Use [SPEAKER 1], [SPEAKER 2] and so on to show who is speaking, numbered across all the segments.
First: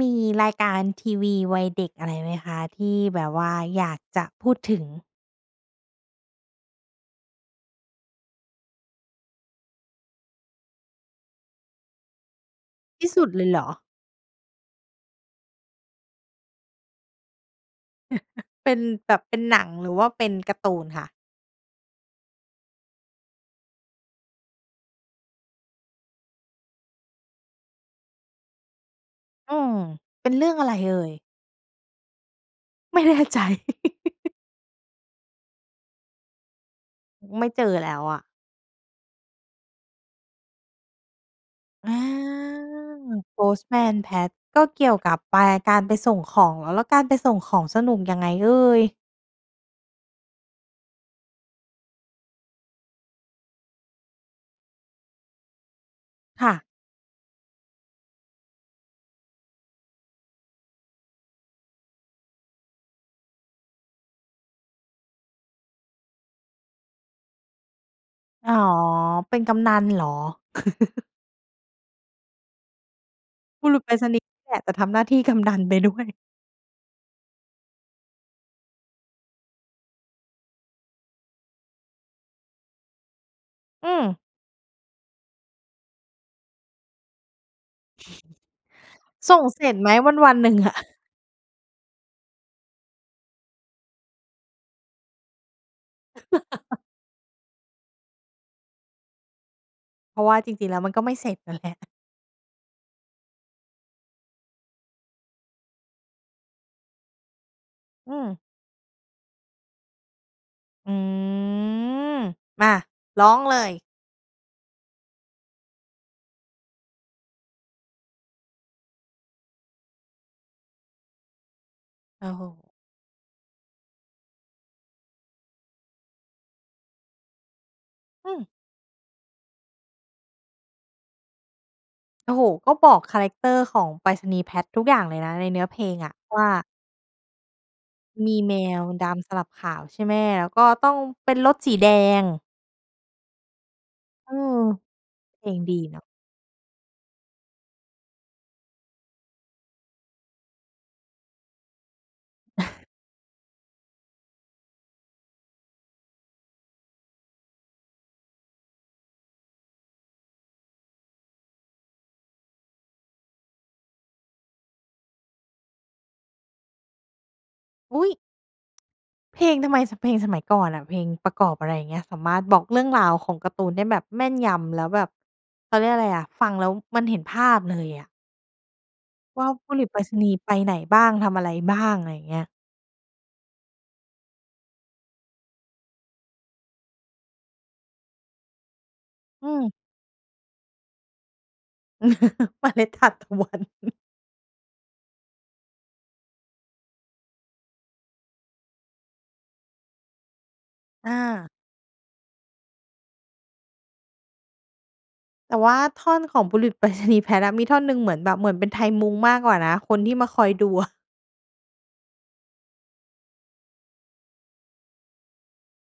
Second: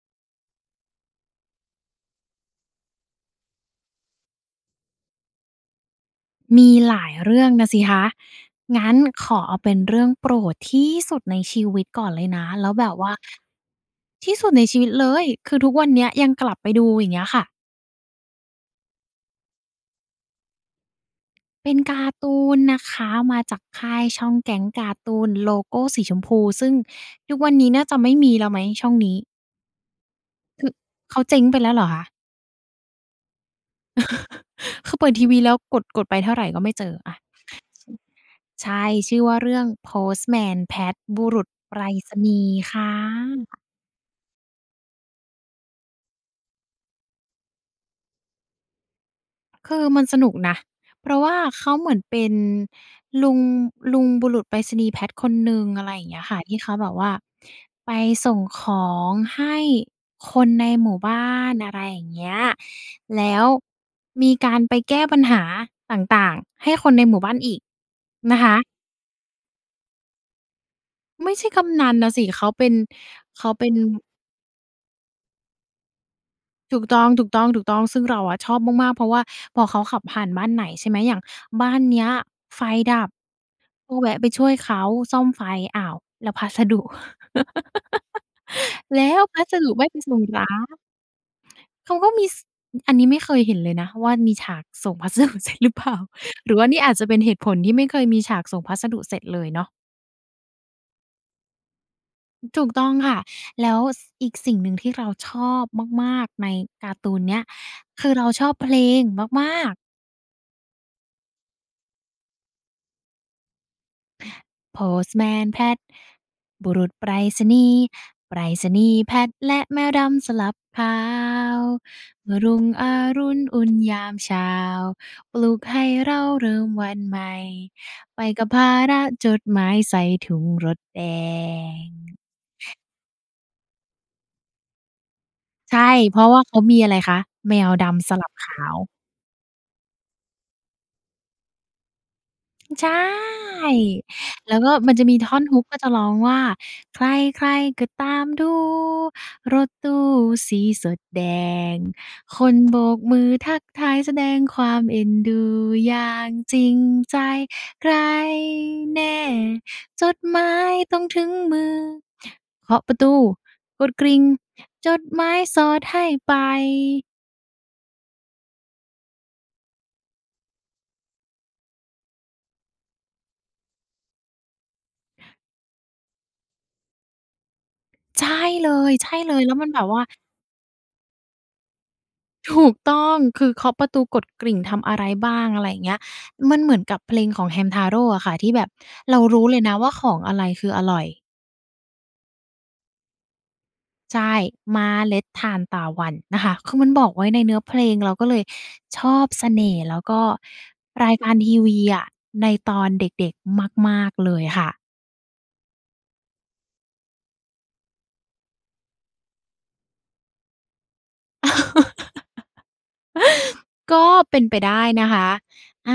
[SPEAKER 1] มีรายการทีวีวัยเด็กอะไรไหมคะที่แบบว่าอยากจะพูดถึง?
[SPEAKER 2] มีหลายเรื่องนะสิคะ งั้นขอเอาเป็นเรื่องโปรดที่สุดในชีวิตก่อนเลยนะ แล้วแบบ
[SPEAKER 1] ท
[SPEAKER 2] ว
[SPEAKER 1] ี
[SPEAKER 2] ่
[SPEAKER 1] ่
[SPEAKER 2] า
[SPEAKER 1] สุดเลยเหรอ?
[SPEAKER 2] ที่สุดในชีวิตเลย คือทุกวันเนี้ยยังกลับไปดูอย่างเงี้ยค่ะ
[SPEAKER 1] เป็นแบบ เป็นหนัง หรือว่าเป็นการ์ตูนคะ?
[SPEAKER 2] เป็นการ์ตูนนะคะ มาจากค่ายช่อง Gang Cartoon โลโกสีชมพู ซึ่งทุกวันนี้น่าจะไม่มีแล้วไหมช่องนี้?
[SPEAKER 1] อืม เป็นเรื่อง
[SPEAKER 2] ค
[SPEAKER 1] อะ
[SPEAKER 2] ื
[SPEAKER 1] ไ
[SPEAKER 2] อ
[SPEAKER 1] รเอ่ย?
[SPEAKER 2] เขาเจ๊งไปแล้วเหรอคะ?
[SPEAKER 1] ไม่แน่ใจ
[SPEAKER 2] คือเปิดทีวีแล้วกด กดไปเท่าไรก็ไม่เจออะ
[SPEAKER 1] ไม่เจอแล้วอะ
[SPEAKER 2] ใช่ ชื่อว่าเรื่อง Postman Pat บุรุษไปร
[SPEAKER 1] อา
[SPEAKER 2] ษณีย์ค่ะ
[SPEAKER 1] Postman Pat ก็เกี่ยวกับไป การไปส่งของ แล้วการไปส่งของสนุกยังไงเอ่ย?
[SPEAKER 2] คือมันสนุกนะ เพราะว่าเขาเหมือนเป็นลุง ลุงบุรุษไปรษณีย์แพทคนหนึ่ง อะไรอย่างเงี้ยค่ะ
[SPEAKER 1] ค
[SPEAKER 2] ท
[SPEAKER 1] ่
[SPEAKER 2] ี่
[SPEAKER 1] ะ
[SPEAKER 2] เขาแบบว่าไปส่งของให้คนในหมู่บ้าน อะไรอย่างเงี้ย แล้วมีการไปแก้ปัญหาต่าง ๆ ให้คนในหมู่บ้านอีกนะค
[SPEAKER 1] อ๋อ
[SPEAKER 2] ะ
[SPEAKER 1] เป็นกำนันเหรอ?
[SPEAKER 2] ไม่ใช่กำนันน่ะสิ เขาเป็น เขาเป
[SPEAKER 1] บ
[SPEAKER 2] ็
[SPEAKER 1] ุ
[SPEAKER 2] น
[SPEAKER 1] รุษไปรษณีย์นี่แหละ แต่ทำหน้าที่ กำนันไปด้วย
[SPEAKER 2] ถูกต้อง ๆ ๆ ซึ่งเราอะชอบมาก ๆ เพราะว่าพอเขาขับผ่านบ้านไหน ใช่ไหม อย่างบ้านเนี้ยไฟดับ
[SPEAKER 1] อ
[SPEAKER 2] ก็
[SPEAKER 1] ื
[SPEAKER 2] แว
[SPEAKER 1] อ
[SPEAKER 2] ะไปช่วยเขาซ่อมไฟ อ้าว แล้วพัสดุ แล้ว
[SPEAKER 1] ส
[SPEAKER 2] พ
[SPEAKER 1] ่
[SPEAKER 2] ั
[SPEAKER 1] ง
[SPEAKER 2] ส
[SPEAKER 1] เส
[SPEAKER 2] ด
[SPEAKER 1] ร
[SPEAKER 2] ุ
[SPEAKER 1] ็จ
[SPEAKER 2] ไม
[SPEAKER 1] ไ
[SPEAKER 2] ่
[SPEAKER 1] หม
[SPEAKER 2] ไปส่ง
[SPEAKER 1] วั
[SPEAKER 2] เห
[SPEAKER 1] น
[SPEAKER 2] ร
[SPEAKER 1] ๆ หนึ่งอะ?
[SPEAKER 2] อ? เขาก็มี ส อันนี้ไม่เคยเห็นเลยนะว่า มีฉากส่ง พัสดุเสร็จหรือเปล่า หรือว่านี่อาจจะเป็นเหตุผลที่ไม่เคยมีฉากส่งพัสดุเสร็จเลยเนาะ
[SPEAKER 1] เพราะว่าจริง ๆ แล้วมันก็ไม่เสร็จ น่ะแหละ
[SPEAKER 2] ถูกต้องค่ะ แล้ว ส อีกสิ่งหนึ่งที่เราชอบมาก ๆ ในการ์ตูนเนี้ย คื
[SPEAKER 1] อื
[SPEAKER 2] อเรา
[SPEAKER 1] ม
[SPEAKER 2] ชอบเพลงมาก ๆ
[SPEAKER 1] อือ มา ร้องเลย
[SPEAKER 2] Postman Pat บุรุษไปรษณีย์ ไปรษณีย์ Pat และแมวดำสลับขาว
[SPEAKER 1] โ
[SPEAKER 2] เ
[SPEAKER 1] อ
[SPEAKER 2] ม
[SPEAKER 1] ้
[SPEAKER 2] ื่อ
[SPEAKER 1] โ
[SPEAKER 2] รุ่
[SPEAKER 1] ฮ
[SPEAKER 2] งอรุณอุ่นยามเช้า ปลุกให้เเราเริ่มวันใหม่ ไป
[SPEAKER 1] อื
[SPEAKER 2] ก
[SPEAKER 1] อ
[SPEAKER 2] ับภาระจดหมายใส่ถุงรถแดง
[SPEAKER 1] โอ้โฮ ก็บอกคาแรกเตอร์ของไปรษณีย์ Pat ทุกอย่างเลยนะ ในเนื้อ
[SPEAKER 2] ใ
[SPEAKER 1] เ
[SPEAKER 2] ช
[SPEAKER 1] พ
[SPEAKER 2] ่
[SPEAKER 1] ลงอ
[SPEAKER 2] เ
[SPEAKER 1] ะ
[SPEAKER 2] พราะว่
[SPEAKER 1] ว
[SPEAKER 2] า
[SPEAKER 1] ่า
[SPEAKER 2] เขามีอะไรคะ แมวดำสลั
[SPEAKER 1] ม
[SPEAKER 2] บ
[SPEAKER 1] ี
[SPEAKER 2] ข
[SPEAKER 1] แม
[SPEAKER 2] าว
[SPEAKER 1] วดำสลับขาว ใช่ไหม แล้วก็ต้องเป็นรถสีแดง
[SPEAKER 2] ใช่
[SPEAKER 1] เอ
[SPEAKER 2] แล้ว
[SPEAKER 1] อ
[SPEAKER 2] ก็มันจะมีท่อ
[SPEAKER 1] เ
[SPEAKER 2] น
[SPEAKER 1] พลง
[SPEAKER 2] Hook
[SPEAKER 1] ด
[SPEAKER 2] ก็
[SPEAKER 1] ี
[SPEAKER 2] จะ
[SPEAKER 1] เน
[SPEAKER 2] ร
[SPEAKER 1] า
[SPEAKER 2] ้
[SPEAKER 1] ะ
[SPEAKER 2] องว่า ใคร ๆ ก็ตามดู รถตู้สีสดแดง คนโบกมือทักทาย แสดงความเอ็นดูอย่างจริงใจ ใครแน่จดหมายต้องถึงมือ เคาะประตู กดกริ่ง จดหมายสอดให้ไป
[SPEAKER 1] อุ๊ย! เพลงทำไม ท เพลงสมัยก่อนอะ เพลงประกอบ อะไรอย่างเงี้ย สามารถบอกเรื่องราวของการ์ตูนได้แบบแม่นยำ แล้วแบบ เขาเรียกอะไรอะ ฟังแล้วมันเห็นภาพเลยอะ
[SPEAKER 2] ใช่เลย ใช่เลย
[SPEAKER 1] ว่า
[SPEAKER 2] แล้วมั
[SPEAKER 1] บ
[SPEAKER 2] น
[SPEAKER 1] ุ
[SPEAKER 2] แบ
[SPEAKER 1] รุ
[SPEAKER 2] บ
[SPEAKER 1] ษไ
[SPEAKER 2] ว
[SPEAKER 1] ป
[SPEAKER 2] ่
[SPEAKER 1] ร
[SPEAKER 2] า
[SPEAKER 1] ษณีย์ไปไหนบ้าง ทำอะไรบ้าง อะไรเงี้ย
[SPEAKER 2] ถูก ต้อง คือเคาะประตู กดกริ่ง ทำอะไรบ้าง อะไรอย่างเงี้ย มันเหมือนกับเพลงของแฮมทาโร่อะค่ะ ที่แบบเรารู้
[SPEAKER 1] อื
[SPEAKER 2] เลยน
[SPEAKER 1] อ
[SPEAKER 2] ะว่า ของอะไรคืออร่อย
[SPEAKER 1] เมล็ดทานตะวัน
[SPEAKER 2] ใช่ เมล็ดทานตาวันนะคะ คือมันบอกไว้ในเนื้อเพลง เราก็เลยชอบเสน่ห์ แล้วก็ร
[SPEAKER 1] อ
[SPEAKER 2] ายการท
[SPEAKER 1] า
[SPEAKER 2] ีวีอะในตอนเด็ก ๆ มาก ๆ เลยค่ะ
[SPEAKER 1] แต่ว่าท่อนของบุรุษไปรษณีย์แพทอะ มีท่อนหนึ่งเหมือนแบบ เหมือนเป็นไทยมุงมากกว่านะคนที่มาคอยดู อะ
[SPEAKER 2] ก็เป็นไปได้นะคะ อา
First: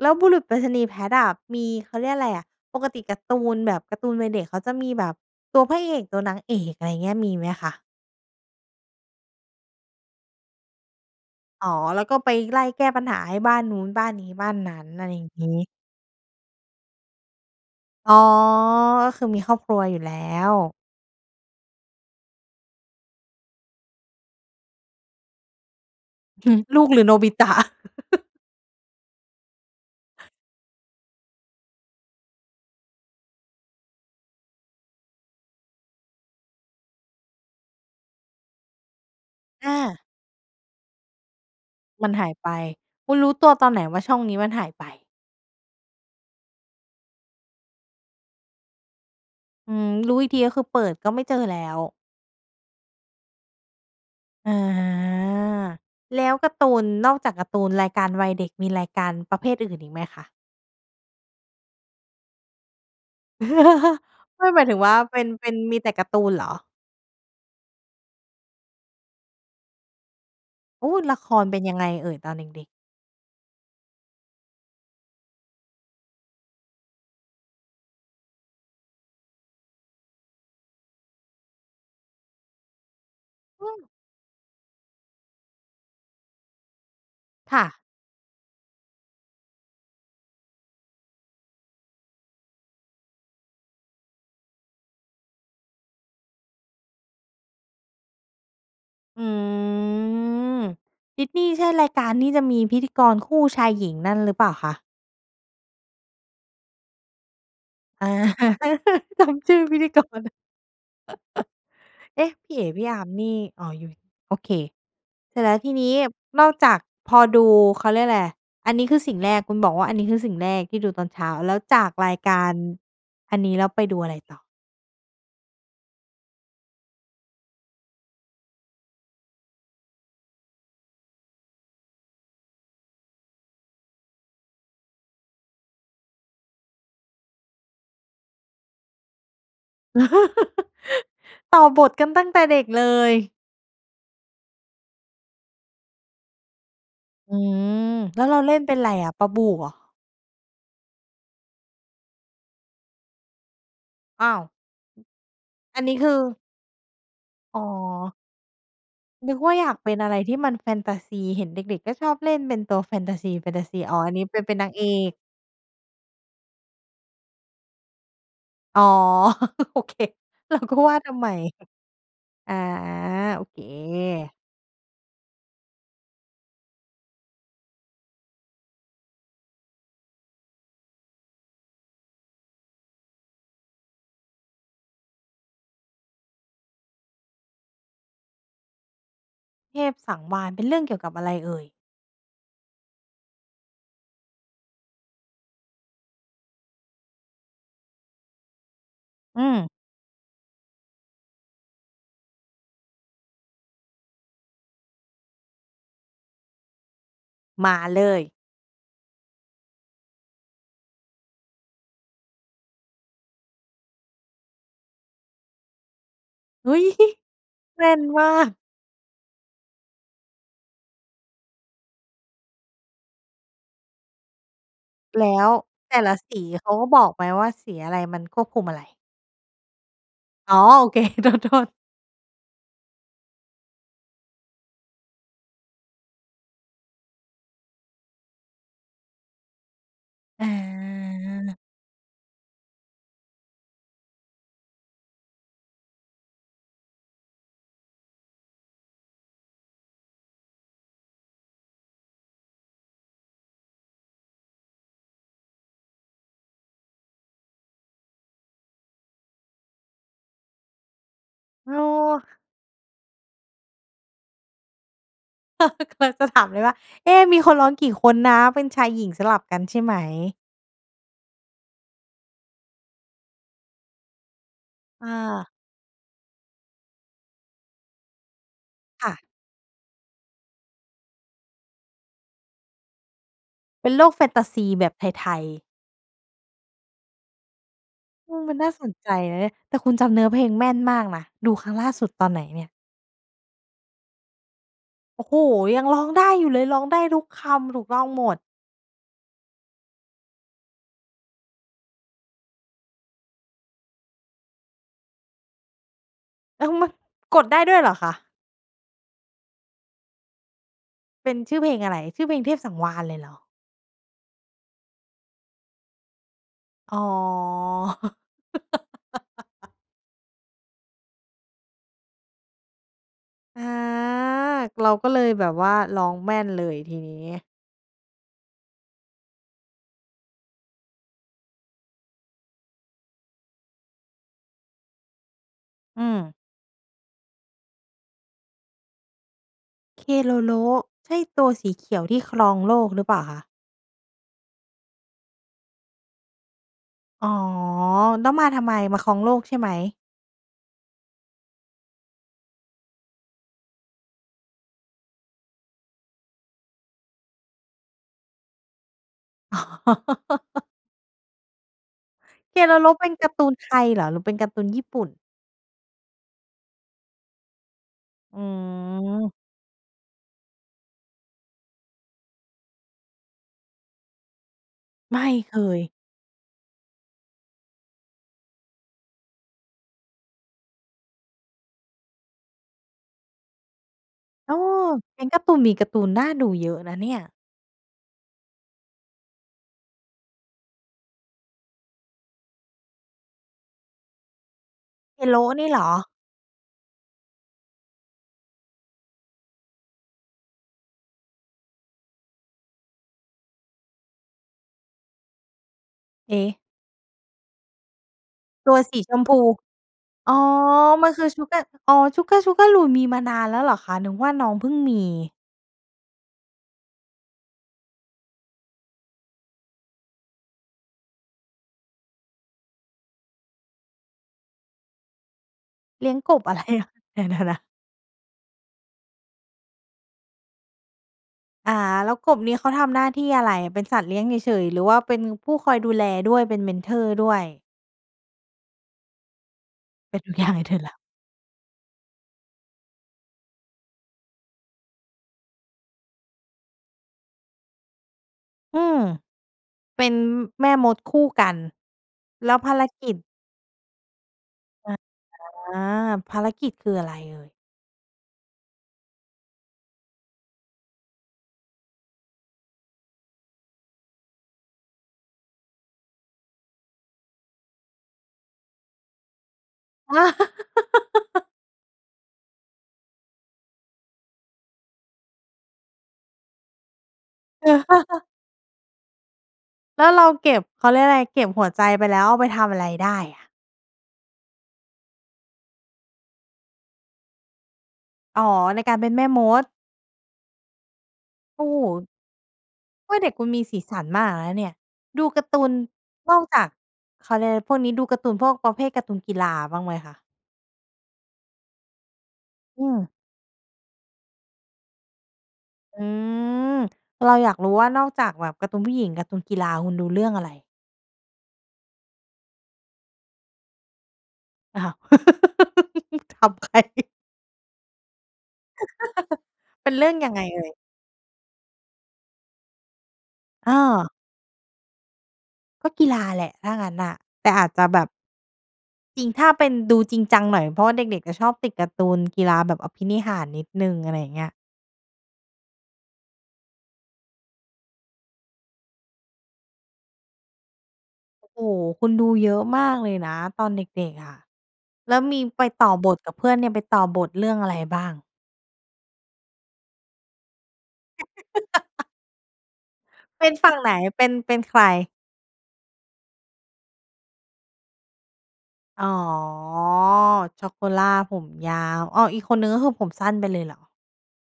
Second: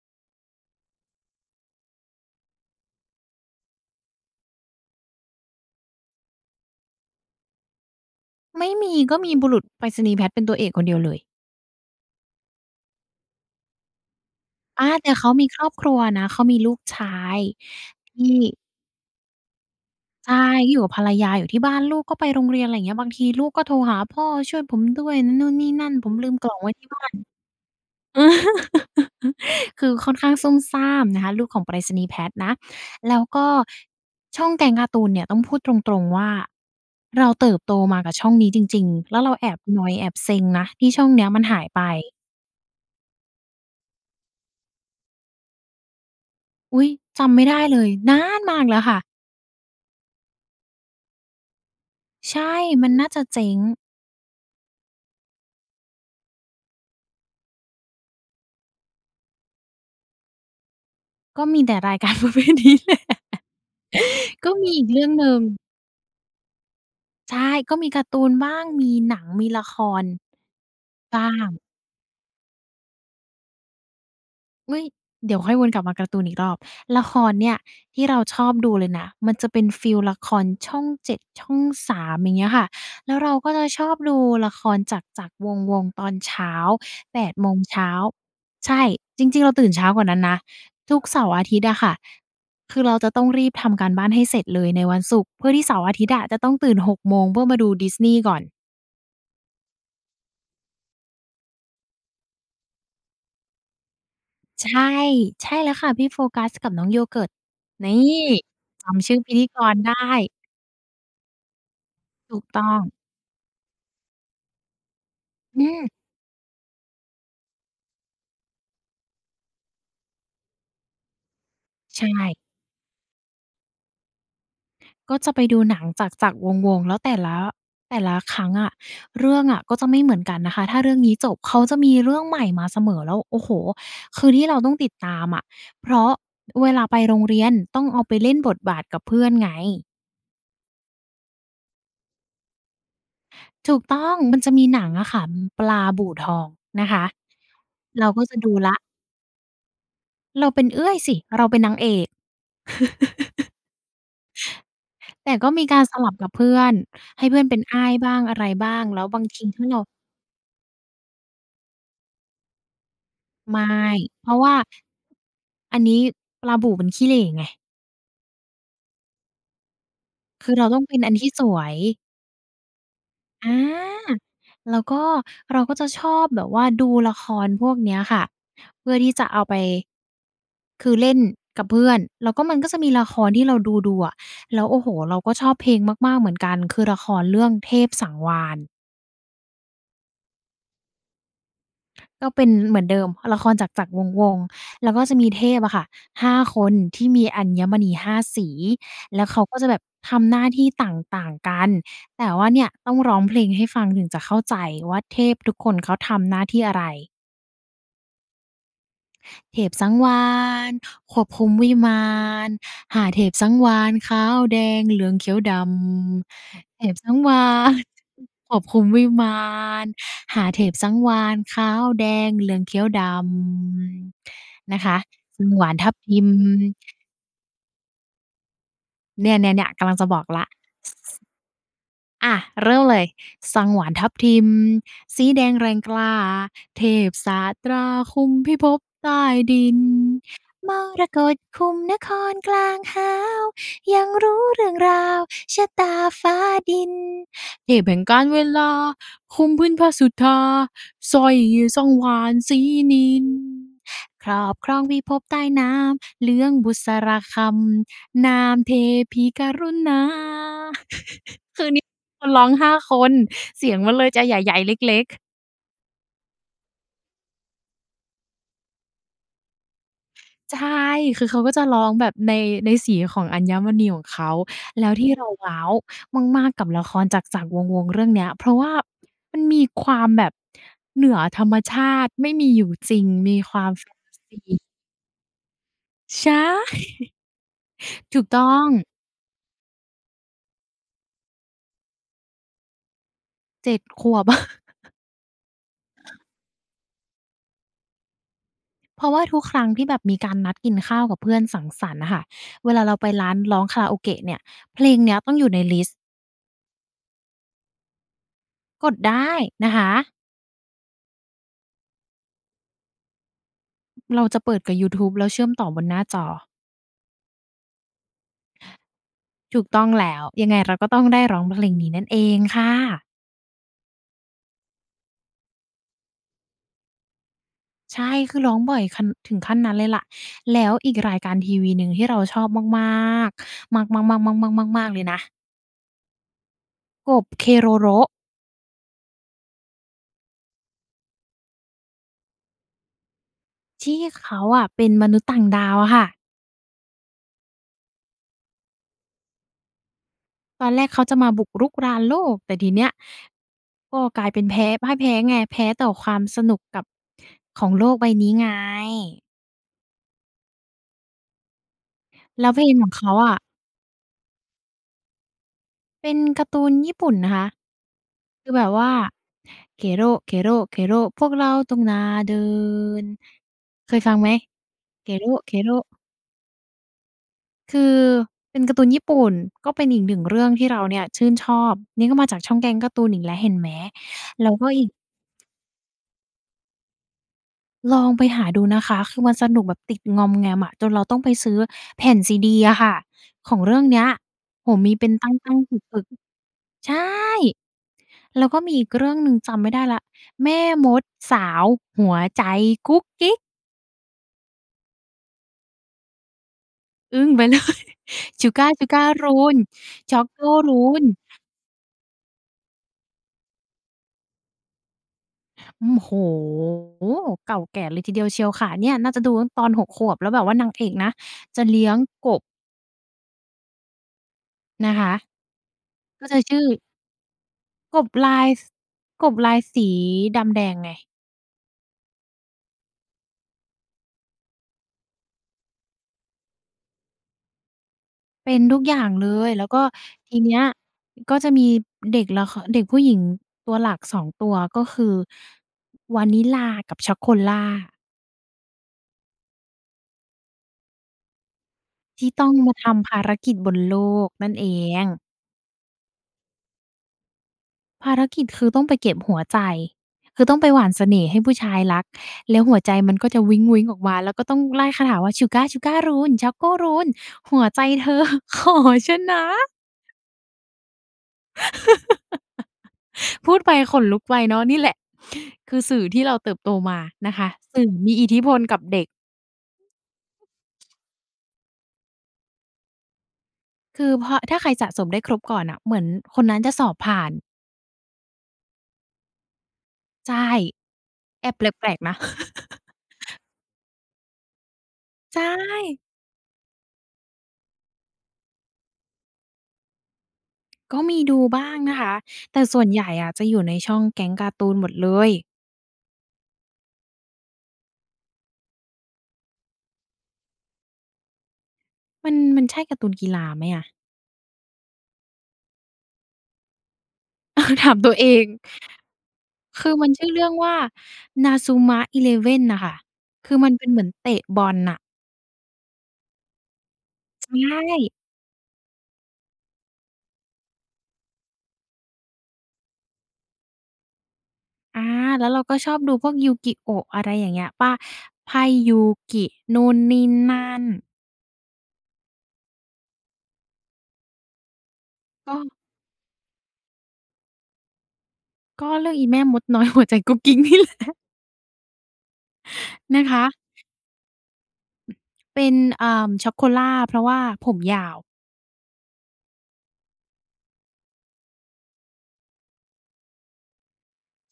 [SPEAKER 1] แล้วบุรุษไปรษณีย์แพทอะ มี เขาเรียกอะไรอะ ปกติการ์ตูนแบบการ์ตูนวัยเด็ก เขาจะมีแบบตัวพระเอก ตัวนางเอก อะไรเงี้ย มีไหมคะ?
[SPEAKER 2] ไม่มี ก็มีบุรุษไปรษณีย์แพทเป็นตัวเอกคนเดียวเลย
[SPEAKER 1] อ๋อ แล้วก็ไปไล่แก้ปัญหาให้บ้านนู้น บ้านนี้ บ้านนั้
[SPEAKER 2] อ
[SPEAKER 1] น
[SPEAKER 2] า
[SPEAKER 1] อ
[SPEAKER 2] แ
[SPEAKER 1] ะ
[SPEAKER 2] ต
[SPEAKER 1] ไร
[SPEAKER 2] ่
[SPEAKER 1] อย
[SPEAKER 2] เ
[SPEAKER 1] ่
[SPEAKER 2] ข
[SPEAKER 1] า
[SPEAKER 2] า
[SPEAKER 1] ง
[SPEAKER 2] ม
[SPEAKER 1] น
[SPEAKER 2] ี
[SPEAKER 1] ี
[SPEAKER 2] คร
[SPEAKER 1] ้
[SPEAKER 2] อบครัวนะ เขามีลูกชาย
[SPEAKER 1] อ๋
[SPEAKER 2] ท
[SPEAKER 1] อ
[SPEAKER 2] ี่
[SPEAKER 1] ก็คือมีครอบครัวอยู่แล้
[SPEAKER 2] ใช่ อ
[SPEAKER 1] ว
[SPEAKER 2] ยู่กับภรรยาอยู่ที่บ้านลูกก็ไปโรงเรียน อะไรเงี้ย บางทีลูกก็โทรหาพ่อ "ช่วยผมด้วย นู่นนี่นั่น ผมลืมก
[SPEAKER 1] ฮ
[SPEAKER 2] ล่
[SPEAKER 1] ึ
[SPEAKER 2] องไว้
[SPEAKER 1] ล
[SPEAKER 2] ท
[SPEAKER 1] ู
[SPEAKER 2] ี่
[SPEAKER 1] ก
[SPEAKER 2] บ
[SPEAKER 1] หร
[SPEAKER 2] ้
[SPEAKER 1] ื
[SPEAKER 2] า
[SPEAKER 1] อโ
[SPEAKER 2] น"
[SPEAKER 1] นบิตะ
[SPEAKER 2] อือ คือค่อนข้างซุ่มซ่ามนะคะ ลูกของไปรษณีย์ Pat นะ แล้วก็ช่องแก๊งการ์ตูนเนี่ยต้องพูดตรง ๆ ว่า เราเติบโตมากับช่องนี้จริง ๆ แล้วเราแอบ
[SPEAKER 1] อ
[SPEAKER 2] นอย
[SPEAKER 1] า
[SPEAKER 2] แอบเซ็งนะ ที่ช่องเนี้ยมันหายไป
[SPEAKER 1] มันหายไป คุณรู้ตัวตอนไหนว่า ช่องนี้มันหายไป?
[SPEAKER 2] อุ๊ย! จำไม่ได้เลย นานมากแล้วค่ะ
[SPEAKER 1] อืม รู้อีกที ก็คือเปิดก็ไม่เจอแล้ว
[SPEAKER 2] ใช่ มันน่าจะเจ๊ง
[SPEAKER 1] อา แล้วการ์ตูน นอกจากการ์ตูนรายการวัยเด็ก มีรายการประเภทอื่นอีกไหมคะ?
[SPEAKER 2] ก็มีแต่รายการ ประเภทนี้แหละ
[SPEAKER 1] ไม
[SPEAKER 2] ก
[SPEAKER 1] ่
[SPEAKER 2] ็
[SPEAKER 1] หมา
[SPEAKER 2] ม
[SPEAKER 1] ย
[SPEAKER 2] ี
[SPEAKER 1] ถึง
[SPEAKER 2] อีก
[SPEAKER 1] ว่า
[SPEAKER 2] เรื่อง
[SPEAKER 1] เป็
[SPEAKER 2] หน
[SPEAKER 1] น
[SPEAKER 2] ึ่ง
[SPEAKER 1] เป็น มีแต่การ์ตูนเหรอ?
[SPEAKER 2] ใช่ ก็มีการ์ตูนบ้าง มีหนัง มีละคร
[SPEAKER 1] อุ๊ย! ล
[SPEAKER 2] บ
[SPEAKER 1] ะ
[SPEAKER 2] ้า
[SPEAKER 1] คร
[SPEAKER 2] ง
[SPEAKER 1] เป็นยังไงเอ่ย? ตอนเด็ก ๆ
[SPEAKER 2] เฮ้ย เดี๋ยวค่อยวนกลับมาการ์ตูนอีกรอบ ละครเนี่ยที่เราชอบดูเลยนะ มันจะเป็นฟีลละครช่อง 7 ช่อง 3 อย่างเงี้ยค่ะ แล้วเราก็จะ
[SPEAKER 1] อื
[SPEAKER 2] ช
[SPEAKER 1] อ
[SPEAKER 2] อบดูละครจักร ๆ วงศ์ ๆ ตอนเช้า 8 โม
[SPEAKER 1] ค
[SPEAKER 2] ง
[SPEAKER 1] ่
[SPEAKER 2] เช
[SPEAKER 1] ะ
[SPEAKER 2] ้า ใช่ จริง ๆ เราตื่นเช้ากว่านั้นนะ ทุกเสาร์อาทิตย์อะค่ะ คือเราจะต้องรีบทำการบ้านให้เสร็จเลยในวันศุกร์ เพื่อที่เสาร์อาทิตย์อะ จะต้องตื่น 6 โมงเพื่อมาดูดิสนีย์ก่อน
[SPEAKER 1] อืม ดิสนีย์ใช่รายการที่จะมีพิธีกรคู่ชายหญิงนั่นหรือเปล่า
[SPEAKER 2] ใ
[SPEAKER 1] ค
[SPEAKER 2] ช
[SPEAKER 1] ะ?
[SPEAKER 2] ่ ใช่แล้วค่ะ พี่โฟกัสกับน้องโยเกิร์ต นี่!
[SPEAKER 1] อา
[SPEAKER 2] จำชื่อ
[SPEAKER 1] จ
[SPEAKER 2] พิธี
[SPEAKER 1] ำชื
[SPEAKER 2] ก
[SPEAKER 1] ่อพ
[SPEAKER 2] ร
[SPEAKER 1] ิธ
[SPEAKER 2] ได
[SPEAKER 1] ี
[SPEAKER 2] ้
[SPEAKER 1] กร เอ๊ะ
[SPEAKER 2] ถูก
[SPEAKER 1] พี่
[SPEAKER 2] ต
[SPEAKER 1] เ
[SPEAKER 2] ้
[SPEAKER 1] อ
[SPEAKER 2] อ
[SPEAKER 1] ๋ พี
[SPEAKER 2] ง
[SPEAKER 1] ่อาร์มนี่ อ๋อ อยู่ โอเค เสร็จแล้ว
[SPEAKER 2] อ
[SPEAKER 1] ทีน
[SPEAKER 2] ือ
[SPEAKER 1] ี้นอกจากพอดู เขาเรียกไร อันนี้คือสิ่งแรก คุณบอกว่า อันนี้คือสิ่งแรกที่ดูตอนเช้า แล้วจาก
[SPEAKER 2] ใช
[SPEAKER 1] รายก
[SPEAKER 2] ่
[SPEAKER 1] ารอันนี้ แล้วไปดูอะไรต่อ?
[SPEAKER 2] ก็จะไปดูหนังจักร ๆ วงศ์ ๆ แล้วแต่ละ แต่ละครั้งอะ เรื่องอะก็จะไม่เหมือนกันนะคะ ถ้าเรื่องนี้จบเขาจะมีเรื่องใหม่มาเสมอ แล้ว โอ้โฮ คือที่เราต้องติดตามอะ เพราะเวลาไปโรงเรียนต้องเอาไปเล่นบทบาทกับเพื่อนไง
[SPEAKER 1] ต่อบทกันตั้งแต่เด็กเลย
[SPEAKER 2] ถูกต้อง มันจะมีหนังอะค่ะ ปลาบู่ทองนะคะ
[SPEAKER 1] อือ
[SPEAKER 2] เราก
[SPEAKER 1] แล
[SPEAKER 2] ็
[SPEAKER 1] ้ว
[SPEAKER 2] จ
[SPEAKER 1] เร
[SPEAKER 2] ะ
[SPEAKER 1] า
[SPEAKER 2] ด
[SPEAKER 1] เล
[SPEAKER 2] ู
[SPEAKER 1] ่น
[SPEAKER 2] แล
[SPEAKER 1] เป
[SPEAKER 2] ้
[SPEAKER 1] ็
[SPEAKER 2] ว
[SPEAKER 1] นไรอะ ปลาบู่เหรอ?
[SPEAKER 2] เราเป็นเอื้อยสิ เราเป็นนางเอก
[SPEAKER 1] อ้าว
[SPEAKER 2] แต่ก็มีก
[SPEAKER 1] อั
[SPEAKER 2] า
[SPEAKER 1] น
[SPEAKER 2] ร
[SPEAKER 1] นี้
[SPEAKER 2] ส
[SPEAKER 1] ค
[SPEAKER 2] ลั
[SPEAKER 1] ื
[SPEAKER 2] บ
[SPEAKER 1] อ
[SPEAKER 2] กับเพื่อน ให้เพื่อนเป
[SPEAKER 1] อ
[SPEAKER 2] ็
[SPEAKER 1] ๋
[SPEAKER 2] นอ้ายบ้
[SPEAKER 1] อ
[SPEAKER 2] างอะไรบ้าง แล้วบาง
[SPEAKER 1] นึ
[SPEAKER 2] ท
[SPEAKER 1] ก
[SPEAKER 2] ี
[SPEAKER 1] ว่า
[SPEAKER 2] ถ้
[SPEAKER 1] อย
[SPEAKER 2] า
[SPEAKER 1] า
[SPEAKER 2] เร
[SPEAKER 1] ก
[SPEAKER 2] า
[SPEAKER 1] เป็นอะไรที่มันแฟนทาซี เห็นเด็ก ๆ ก็ชอบเล่นเป็นตัวแฟนทาซี แฟน
[SPEAKER 2] ไม
[SPEAKER 1] ทา
[SPEAKER 2] ่
[SPEAKER 1] ซี อ๋อ อันนี้
[SPEAKER 2] เพรา
[SPEAKER 1] เป
[SPEAKER 2] ะ
[SPEAKER 1] ็น
[SPEAKER 2] ว
[SPEAKER 1] เ
[SPEAKER 2] ่
[SPEAKER 1] ป
[SPEAKER 2] า
[SPEAKER 1] ็นนางเอก
[SPEAKER 2] อันนี้ปลาบู่มันขี้เหร่ไง
[SPEAKER 1] อ๋อ โอเค
[SPEAKER 2] คื
[SPEAKER 1] เร
[SPEAKER 2] อ
[SPEAKER 1] า
[SPEAKER 2] เรา
[SPEAKER 1] ก็
[SPEAKER 2] ต้อง
[SPEAKER 1] ว
[SPEAKER 2] เป
[SPEAKER 1] ่า
[SPEAKER 2] ็น
[SPEAKER 1] ท
[SPEAKER 2] อัน
[SPEAKER 1] ำ
[SPEAKER 2] ท
[SPEAKER 1] ไม
[SPEAKER 2] ี่สวย
[SPEAKER 1] อา โอ
[SPEAKER 2] อ
[SPEAKER 1] เค
[SPEAKER 2] า แล้วก็ เราก็จะชอบแบบว่าดูละครพวกเนี้ยค่ะ เพื่อที่จะเอาไป คือเล่นกับเพื่อน แล้วก็ มันก็จะมีละครที่เราดู ๆ อะ แล้ว โอ้โฮ! เราก็ชอบเพลงมาก ๆ เหมือนกัน คือละครเรื่องเทพสังวาลย์
[SPEAKER 1] เทพสังวาลย์ เป็นเรื่องเกี่ยวกับอะไรเอ่ย?
[SPEAKER 2] ก็เป็นเหมือนเดิม ละครจักร ๆ วงศ์ ๆ แล้วก็จะมีเทพอะค่ะ 5 คนที่มีอัญมณี 5 สี แล้วเข
[SPEAKER 1] อื
[SPEAKER 2] าก็จะ
[SPEAKER 1] ม
[SPEAKER 2] แบบทำหน้าที่ต่าง ๆ กัน แต่ว่าเนี่ย ต้องร้องเพลงให้ฟังถึงจะเข้าใจว่า เทพทุกคนเขาทำหน้าที่อะไร
[SPEAKER 1] มาเลย
[SPEAKER 2] เทพสังวาลย์ ควบคุมวิมาน 5 เทพสังวาลย์ ขาว แดง เหลือง เขียว ด
[SPEAKER 1] อุ
[SPEAKER 2] ำ
[SPEAKER 1] ๊
[SPEAKER 2] เท
[SPEAKER 1] ย!
[SPEAKER 2] พสังวาลย์
[SPEAKER 1] แม่นมา
[SPEAKER 2] ค
[SPEAKER 1] ก
[SPEAKER 2] วบคุมวิมาน 5 เทพสังวาลย์ ขาว แดง เหลือง เขียว ดำ นะคะ
[SPEAKER 1] แล
[SPEAKER 2] ส
[SPEAKER 1] ้
[SPEAKER 2] ั
[SPEAKER 1] ว
[SPEAKER 2] งวาลย์ทั
[SPEAKER 1] แต
[SPEAKER 2] บ
[SPEAKER 1] ่
[SPEAKER 2] ท
[SPEAKER 1] ละ
[SPEAKER 2] ิม
[SPEAKER 1] สีเขาก็บอกไหมว่า สีอะไรมันควบคุมอะไร?
[SPEAKER 2] เนี่ย ๆ ๆ กำลังจะบอกแล้ว
[SPEAKER 1] อ๋อ โอ เค โทษ ๆ
[SPEAKER 2] อะ เริ่มเลย สังวาลย์ทับทิมสีแดงแรงกล้า เทพศาสตราคุมพิภพใต้ดิน
[SPEAKER 1] เ
[SPEAKER 2] มรกต
[SPEAKER 1] ออ
[SPEAKER 2] คุมนครกลางหาว หยั่งรู้เรื่องราวชะตาฟ้าดิน เทพแห่งกาลเวลาคุมพื้นพสุธา สร้อยสังวาลย์สีนิล ครอบครองพิภพใต้น้ำ เหลืองบุษราคัม นามเทพีกรุณา คือ
[SPEAKER 1] อ
[SPEAKER 2] อัน
[SPEAKER 1] ้อ
[SPEAKER 2] นี้คนร้อง 5 คน เสียงมันเลยจะใหญ่ ๆ เล็ก ๆ
[SPEAKER 1] กำลังจะถาม เลยว่า เอ๊ะ มีคนร้องกี่คนนะ เป็นชายหญิงสลับกันใช่ไหม?
[SPEAKER 2] ใช่ คือเขาก็จะร้องแบบใน ในสีของอัญมณีของเขา แล้วท
[SPEAKER 1] ค
[SPEAKER 2] ี่
[SPEAKER 1] ่
[SPEAKER 2] เราว
[SPEAKER 1] ะ
[SPEAKER 2] ้าวมาก ๆ กับละครจักร ๆ วงศ์ ๆ เรื่องเนี้ย เพราะว่า
[SPEAKER 1] ค่ะ
[SPEAKER 2] มันมีความแบบเหนือธรรมชาติ ไม่มีอยู่จริง มีความแฟ
[SPEAKER 1] เป็น
[SPEAKER 2] น
[SPEAKER 1] โล
[SPEAKER 2] ตา
[SPEAKER 1] กแฟ
[SPEAKER 2] ซ
[SPEAKER 1] นตาซ
[SPEAKER 2] ี
[SPEAKER 1] ีแบบไทย ๆ
[SPEAKER 2] ใช่ ถูก
[SPEAKER 1] อื
[SPEAKER 2] ต
[SPEAKER 1] ม
[SPEAKER 2] ้
[SPEAKER 1] ม
[SPEAKER 2] อ
[SPEAKER 1] ันน
[SPEAKER 2] ง
[SPEAKER 1] ่าสนใจนะเนี่ย แต่คุณจำเนื้อเพลงแม่นมากนะ ดูครั้งล่าสุดตอนไหนเนี่ย?
[SPEAKER 2] 7 ขวบ
[SPEAKER 1] โอ้โฮ ยังร้องได้อยู่เลย ร้องได้ทุกคำถูกต้องหมด
[SPEAKER 2] เพราะว่าทุกครั้งที่แบบมีการนัดกินข้าวกับเพื่อนสังสรรค์น่ะค่ะ เวลาเราไปร้านร้องคาราโอเกะเนี่ย เพลงเนี้ยต้องอยู่ในลิสต์
[SPEAKER 1] ยัง ม กดได้ด้วยเหรอคะ?
[SPEAKER 2] กดได้นะคะ
[SPEAKER 1] เป็นชื่อเพลงอะไร ชื่อเพลงเทพสังวาลเลยเหรอ?
[SPEAKER 2] เราจะเปิดกับยูทูบแล้วเชื่อมต่อบนหน้าจอ
[SPEAKER 1] อ๋อ
[SPEAKER 2] ถูกต้องแล้ว ยังไงเราก็ต้องได้ร้องเพลงนี้นั่นเองค่ะ
[SPEAKER 1] อา เราก็เลยแบบว่าร้องแม่นเลยทีนี้
[SPEAKER 2] ใช่ คือร้องบ่อยคัน ถึงขั้นนั้นเลยแหละ แล้วอีกรายการทีวีหนึ่งที่เราชอบมาก ๆ มาก ๆ ๆ ๆ ๆ ๆ ๆ เลยนะ
[SPEAKER 1] อือ
[SPEAKER 2] กบ Keroro
[SPEAKER 1] Keroro ใช่ตัวสีเขียวที่ครองโลกหรือเปล่าคะ?
[SPEAKER 2] ที่เขาอะเป็นมนุษย์ต่างดาวอะค่ะ
[SPEAKER 1] อ๋อ แล้วมาทำไม มาครองโลกใช่ไหม?
[SPEAKER 2] ตอนแรกเขาจะมาบุกรุกรานโลก แต่ทีเนี้ย ก็กลายเป็นแพ้ พ่ายแพ้ไง แพ้ต่อความสนุกกับ ของโลกใบนี้ไง
[SPEAKER 1] อ๋อ
[SPEAKER 2] แล้วเพลงขอ
[SPEAKER 1] Keroro
[SPEAKER 2] งเข
[SPEAKER 1] เป็
[SPEAKER 2] า
[SPEAKER 1] นก
[SPEAKER 2] อ
[SPEAKER 1] าร
[SPEAKER 2] ะ
[SPEAKER 1] ์ตูนไทยเหรอ หรือเป็นการ์ตูนญี่ปุ่น?
[SPEAKER 2] เป็นการ์ตูนญี่ปุ่นนะคะ
[SPEAKER 1] อ๋
[SPEAKER 2] คือแบบว่า
[SPEAKER 1] อ
[SPEAKER 2] Kero Kero Kero พวกเราต้องหน้าเดิน เคยฟังไหม?
[SPEAKER 1] ไม
[SPEAKER 2] Kero
[SPEAKER 1] ่เค
[SPEAKER 2] Kero
[SPEAKER 1] ย
[SPEAKER 2] คือเป็นการ์ตูนญี่ปุ่น ก็เป็นอีก 1 เรื่องที่เราเนี่ยชื่นชอบ นี่ก็มาจากช่องแก๊งการ์ตูนอีกแล้ว เห็นไหม แล
[SPEAKER 1] เ
[SPEAKER 2] ้
[SPEAKER 1] อ
[SPEAKER 2] ว
[SPEAKER 1] อ
[SPEAKER 2] ก็อีก
[SPEAKER 1] แก๊งการ์ตูน มีการ์ตูนน่าดูเยอะนะเนี่ย
[SPEAKER 2] ลองไปหาดูนะคะ คือมันสนุกแบบติดงอมแงมอะ จนเราต้องไปซื้อแผ่นซีดีอะค่ะ ของเรื่องเนี้ย โอ้โฮ มีเป็นตั
[SPEAKER 1] Kero
[SPEAKER 2] ้ง
[SPEAKER 1] นี
[SPEAKER 2] ๆ
[SPEAKER 1] ่
[SPEAKER 2] ป
[SPEAKER 1] เหรอ?
[SPEAKER 2] ึก ๆ ใช่ แล้วก็มีอีกเรื่องหนึ่ง จำไม่ได้แล้ว แม่มดสาวหัวใจกุ๊กกิ๊ก
[SPEAKER 1] เอ
[SPEAKER 2] อึ้งไป เลย ชูก้า
[SPEAKER 1] ตัว
[SPEAKER 2] ชู
[SPEAKER 1] ส
[SPEAKER 2] ก้
[SPEAKER 1] ี
[SPEAKER 2] า
[SPEAKER 1] ชม
[SPEAKER 2] รู
[SPEAKER 1] พู
[SPEAKER 2] น ช็อก
[SPEAKER 1] อ๋อ!
[SPEAKER 2] โก รูน
[SPEAKER 1] มันคือชูก้า อ๋อ ชูก้า ชูก้ารูน มีมานานแล้วเหรอคะ? นึกว่าน้องเพิ่งมี
[SPEAKER 2] อืม โอ้ เก่าแก่เลยทีเดียวเชียวค่ะ เนี่ยน่าจะดูตอน 6 ขวบ แล้วแบบว่านางเอกนะ จะเลี้ยงกบ นะคะ
[SPEAKER 1] เลี้ยง
[SPEAKER 2] ก็
[SPEAKER 1] ก
[SPEAKER 2] จะ
[SPEAKER 1] บ
[SPEAKER 2] ช
[SPEAKER 1] อะ
[SPEAKER 2] ื
[SPEAKER 1] ไร
[SPEAKER 2] ่อ
[SPEAKER 1] นะ เดี๋ยว ๆ นะ
[SPEAKER 2] กบลาย ส กบลายสีดำแดงไง
[SPEAKER 1] อ่า แล้วกบนี้เขาทำหน้าที่อะไร? เป็นสัตว์เลี้ยงเฉย ๆ หรือว่าเป็นผู้คอยดูแลด้วย เป็นเมนทอร์ด้วย?
[SPEAKER 2] เป็นทุกอย่างเลย แล้วก็
[SPEAKER 1] เป็นท
[SPEAKER 2] ท
[SPEAKER 1] ุก
[SPEAKER 2] ี
[SPEAKER 1] อย่า
[SPEAKER 2] เน
[SPEAKER 1] ง
[SPEAKER 2] ี
[SPEAKER 1] ใ
[SPEAKER 2] ้
[SPEAKER 1] ห
[SPEAKER 2] ย
[SPEAKER 1] ้เธอแล้ว
[SPEAKER 2] ก็จะมีเด็กละคร เด็กผู้หญิงตัวหลัก 2 ตัว ก็คือ วานิลลากับช็อกโกล่า
[SPEAKER 1] อืม เป็น แม่มดคู่กัน
[SPEAKER 2] ที่ต
[SPEAKER 1] แ
[SPEAKER 2] ้
[SPEAKER 1] ล
[SPEAKER 2] อ
[SPEAKER 1] ้
[SPEAKER 2] ง
[SPEAKER 1] วภ
[SPEAKER 2] มา
[SPEAKER 1] าร
[SPEAKER 2] ท
[SPEAKER 1] ก
[SPEAKER 2] ำภ
[SPEAKER 1] ิจ
[SPEAKER 2] ารกิจบนโลกนั่นเอ
[SPEAKER 1] อ่
[SPEAKER 2] ง
[SPEAKER 1] า ภารกิจคืออะไรเอ่ย?
[SPEAKER 2] ภารกิจ คือต้องไปเก็บหัวใจ คือต้องไปหว่านเสน่ห์ให้ผู้ชายรัก แล้วหัวใจมันก็จะวิ้ง ๆ ออกมาแล้วก็ต้องไล่คาถาว่า ชูก้า ชูก้ารูน ช็อกโกรูน หัวใจ เธอขอฉันนะ
[SPEAKER 1] อา
[SPEAKER 2] พูดไปขนลุกไปเนาะ นี่แหละ คือสื่อที่เราเติบโตมานะคะ สื่อมีอิทธิพลกับเด็ก
[SPEAKER 1] แล้วเราเก็บ เขาเรียกอะไร เก็บหัวใจไปแล้วเอาไปทำอะไรได้อะ?
[SPEAKER 2] คือพอ ถ้าใครสะสมได้ครบก่อนน่ะ เหมือนคนนั้นจะสอบผ่าน
[SPEAKER 1] อ๋อ ในการเป็นแม่มด
[SPEAKER 2] ใช่ แอบ
[SPEAKER 1] โอ
[SPEAKER 2] แ
[SPEAKER 1] ้โ
[SPEAKER 2] ปลก
[SPEAKER 1] ฮ
[SPEAKER 2] ๆ นะ
[SPEAKER 1] เออ เด็กคุณมีสีสันมากเลยนะเนี่ย ดู
[SPEAKER 2] ใช
[SPEAKER 1] การ์ตูน
[SPEAKER 2] ่
[SPEAKER 1] นอกจาก เขาเรียกอะไร พวกนี้ ดูการ์ตูนพวกประเภทการ์ตูนกีฬาบ้างไหมคะ?
[SPEAKER 2] ก็มีดูบ้างนะคะ แต่ส
[SPEAKER 1] อ
[SPEAKER 2] ่
[SPEAKER 1] ื
[SPEAKER 2] วนใหญ
[SPEAKER 1] ม
[SPEAKER 2] ่อะ จะอยู่ในช่องแก๊งการ์ตูนหมดเลย
[SPEAKER 1] อืม เราอยากรู้ว่านอกจากแบบการ์ตูนผู้หญิง การ์ตูนกีฬาคุณดูเรื่องอะไร?
[SPEAKER 2] มัน มันใช่การ์ตูนกีฬาไหมอะ?
[SPEAKER 1] ถามใคร?
[SPEAKER 2] ถามตัวเอง ค
[SPEAKER 1] เป
[SPEAKER 2] ื
[SPEAKER 1] ็
[SPEAKER 2] อ
[SPEAKER 1] นเร
[SPEAKER 2] ม
[SPEAKER 1] ื
[SPEAKER 2] ั
[SPEAKER 1] ่
[SPEAKER 2] น
[SPEAKER 1] อง
[SPEAKER 2] ชื่
[SPEAKER 1] ยั
[SPEAKER 2] อ
[SPEAKER 1] ง
[SPEAKER 2] เ
[SPEAKER 1] ไ
[SPEAKER 2] ร
[SPEAKER 1] ง
[SPEAKER 2] ื่อง
[SPEAKER 1] เอ่
[SPEAKER 2] ว่
[SPEAKER 1] ย?
[SPEAKER 2] า Inazuma Eleven น่ะค่ะ คือมั
[SPEAKER 1] อ
[SPEAKER 2] นเป็นเหมือน
[SPEAKER 1] า
[SPEAKER 2] เตะบอลน่ะ
[SPEAKER 1] ก็กีฬาแหละถ้างั้นน่ะ แต่
[SPEAKER 2] ใช
[SPEAKER 1] อาจจะแบบ
[SPEAKER 2] ่
[SPEAKER 1] จริง ถ้าเป็นดูจริงจังหน่อย เพราะว่าเด็ก ๆ จะชอบติดการ์ตูนกีฬาแบบอภินิหารนิดหนึ่ง อะไรอย่างเงี้ย
[SPEAKER 2] อา แล้วเราก็ชอบดูพวก Yu-Gi-Oh! อะไรอย่างเงี้ยเปล่า ไพ่ยูกินู่นนี่นั่น?
[SPEAKER 1] โอ้โฮ คุณดูเยอะมากเลยนะตอนเด็ก ๆ อะ แล้วมี
[SPEAKER 2] ก
[SPEAKER 1] ไป
[SPEAKER 2] ็
[SPEAKER 1] ต่อบทกับเพื่อนเนี่ย ไปต่อบทเรื่องอะไรบ้าง?
[SPEAKER 2] ก็เรื่องอีแม่มดน้อย หัวใจกุ๊กกิ๊กนี่แหละ นะค
[SPEAKER 1] เป็นฝั่
[SPEAKER 2] ะ
[SPEAKER 1] งไหน? เป็น เป็นใคร?
[SPEAKER 2] เป็น เอ่อ Chocola เพราะว่าผมยาว
[SPEAKER 1] อ๋อ Chocola ผมยาว อ้อ อีกคนหนึ่ง ก็คือผมสั้นไปเลยเหรอ?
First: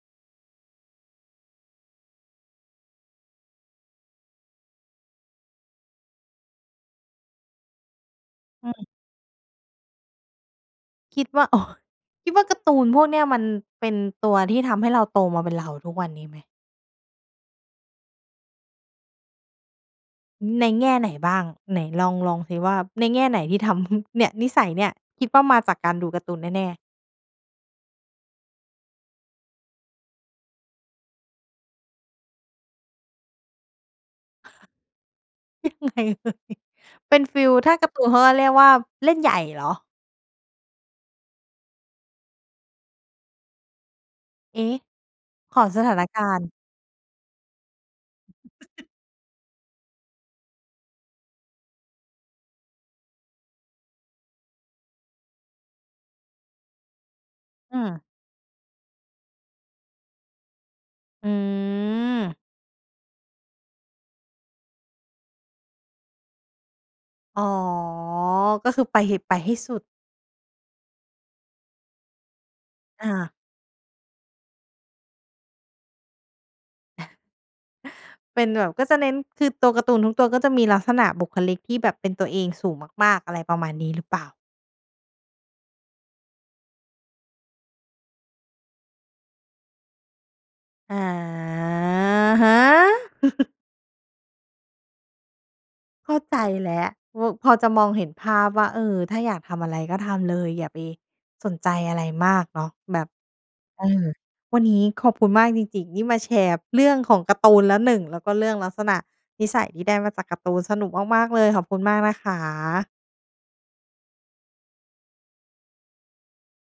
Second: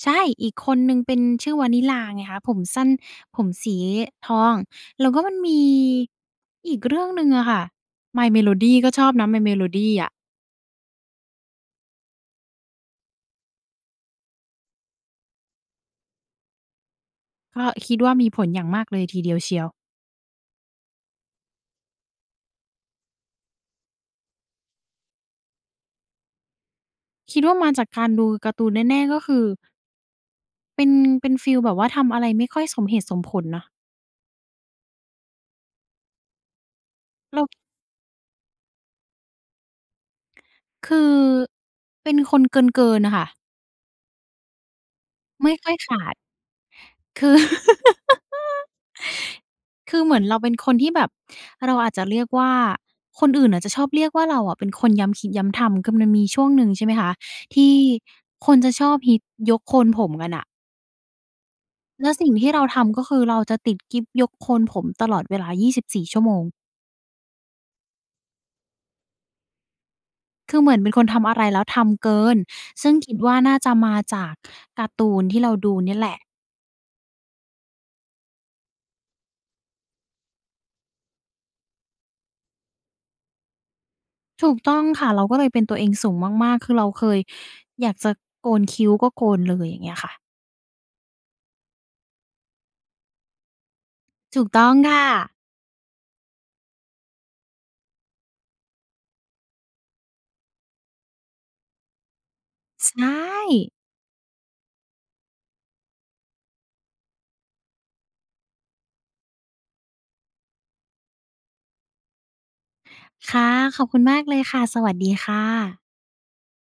[SPEAKER 2] ใช่ อีกคนหนึ่งเป็น ชื่อวานิลลาไงคะ ผมสั้น ผมสี ทอง แล้วก็มันมี อีกเรื่องหนึ่งอะค่ะ My
[SPEAKER 1] อ
[SPEAKER 2] Melody
[SPEAKER 1] ือ
[SPEAKER 2] ก็ชอบนะ My Melody อะ
[SPEAKER 1] คิดว่า โอ้ คิดว่าการ์ตูนพวกเนี้ย มันเป็นตัวที่ทำให้เราโตมาเป็นเราทุกวันนี้ไหม?
[SPEAKER 2] ก็คิดว่ามีผลอย่างมากเลยทีเดียวเชียว
[SPEAKER 1] ในแง่ไหนบ้าง? ไหนลอง ลองซิว่า ในแง่ไหนที่ทำ เนี่ย นิสัยเนี่ย คิดว่ามาจากการดูการ์ตูนแน่ ๆ?
[SPEAKER 2] คิดว่ามาจากการดูการ์ตูนแน่ ๆ ก็คือ เป็น เป็นฟีลแบบว่า ทำอะไรไม่ค่อยสมเหตุสมผลนะ
[SPEAKER 1] เล่นใหญ่เลย เป็นฟ
[SPEAKER 2] เร
[SPEAKER 1] ีล
[SPEAKER 2] า
[SPEAKER 1] ถ้าการ์ตูนเขาก็เรียกว่าเล่นใหญ่เหรอ?
[SPEAKER 2] คือ เป็นคนเกิน ๆ น่ะค่ะ
[SPEAKER 1] เอ๊ะ
[SPEAKER 2] ไม่
[SPEAKER 1] ขอ
[SPEAKER 2] ค่อย
[SPEAKER 1] ส
[SPEAKER 2] ข
[SPEAKER 1] ถาน
[SPEAKER 2] าด
[SPEAKER 1] การณ์
[SPEAKER 2] คือ คือเหมือนเราเป็นคนที่แบบ เราอาจจะเรียกว่า คนอื่นอาจจะชอบเรียกว่า เราอะเป็นคนย้ำคิดย้ำทำ คือ มันมีช่วงหนึ่ง ใช่ไหมคะ ที่
[SPEAKER 1] อือ
[SPEAKER 2] คนจะชอบฮิตยกโคนผมกันอะ
[SPEAKER 1] อื
[SPEAKER 2] แล้วสิ่ง
[SPEAKER 1] อ
[SPEAKER 2] ที่เราทำ ก็คือเราจะติดกิ๊บยกโคนผมตลอดเวลา 24 ชั่วโมง
[SPEAKER 1] อ๋อ ก็คือไป ห ไปให้สุด
[SPEAKER 2] คือเหมือนเป็นคนทำอะไรแล้วทำเกิน ซึ่ง
[SPEAKER 1] อ
[SPEAKER 2] คิดว
[SPEAKER 1] า
[SPEAKER 2] ่าน่าจะมาจากการ์ตูนที่เราดูเนี่ยแหละ
[SPEAKER 1] เป็นแบบ ก็จะเน้น คือตัวการ์ตูนทุกตัว ก็จะมีลักษณะบุคลิกที่แบบเป็นตัวเองสูงมาก ๆ อะไรประมาณนี้หรือเปล่า?
[SPEAKER 2] ถูกต้องค่ะ เราก็เลยเป็นตัวเองสูงมาก ๆ คือเราเคยอยากจะโกนคิ้ว ก็โกนเลย อย่างเงี้ยค่ะ
[SPEAKER 1] อะฮะ
[SPEAKER 2] ถูกต้องค่ะ
[SPEAKER 1] เข้าใจแล้ว ว พอจะมองเห็นภาพว่า เออ ถ้าอยากทำอะไรก็ทำเลย อย่าไปสนใจอะไรมากเนาะ
[SPEAKER 2] ใช
[SPEAKER 1] แบบ
[SPEAKER 2] ่
[SPEAKER 1] เออ วันนี้ขอบคุณมากจริง ๆ ที่มาแชร์เรื่องของการ์ตูนแล้วหนึ่ง แล้วก็เรื่องลักษณะนิสัยที่ได้มาจากการ์ตูน สนุกมาก ๆ เลย ขอบคุณมากนะคะ
[SPEAKER 2] ค่ะ ขอบคุณมากเลยค่ะ สวัสดี ค่ะ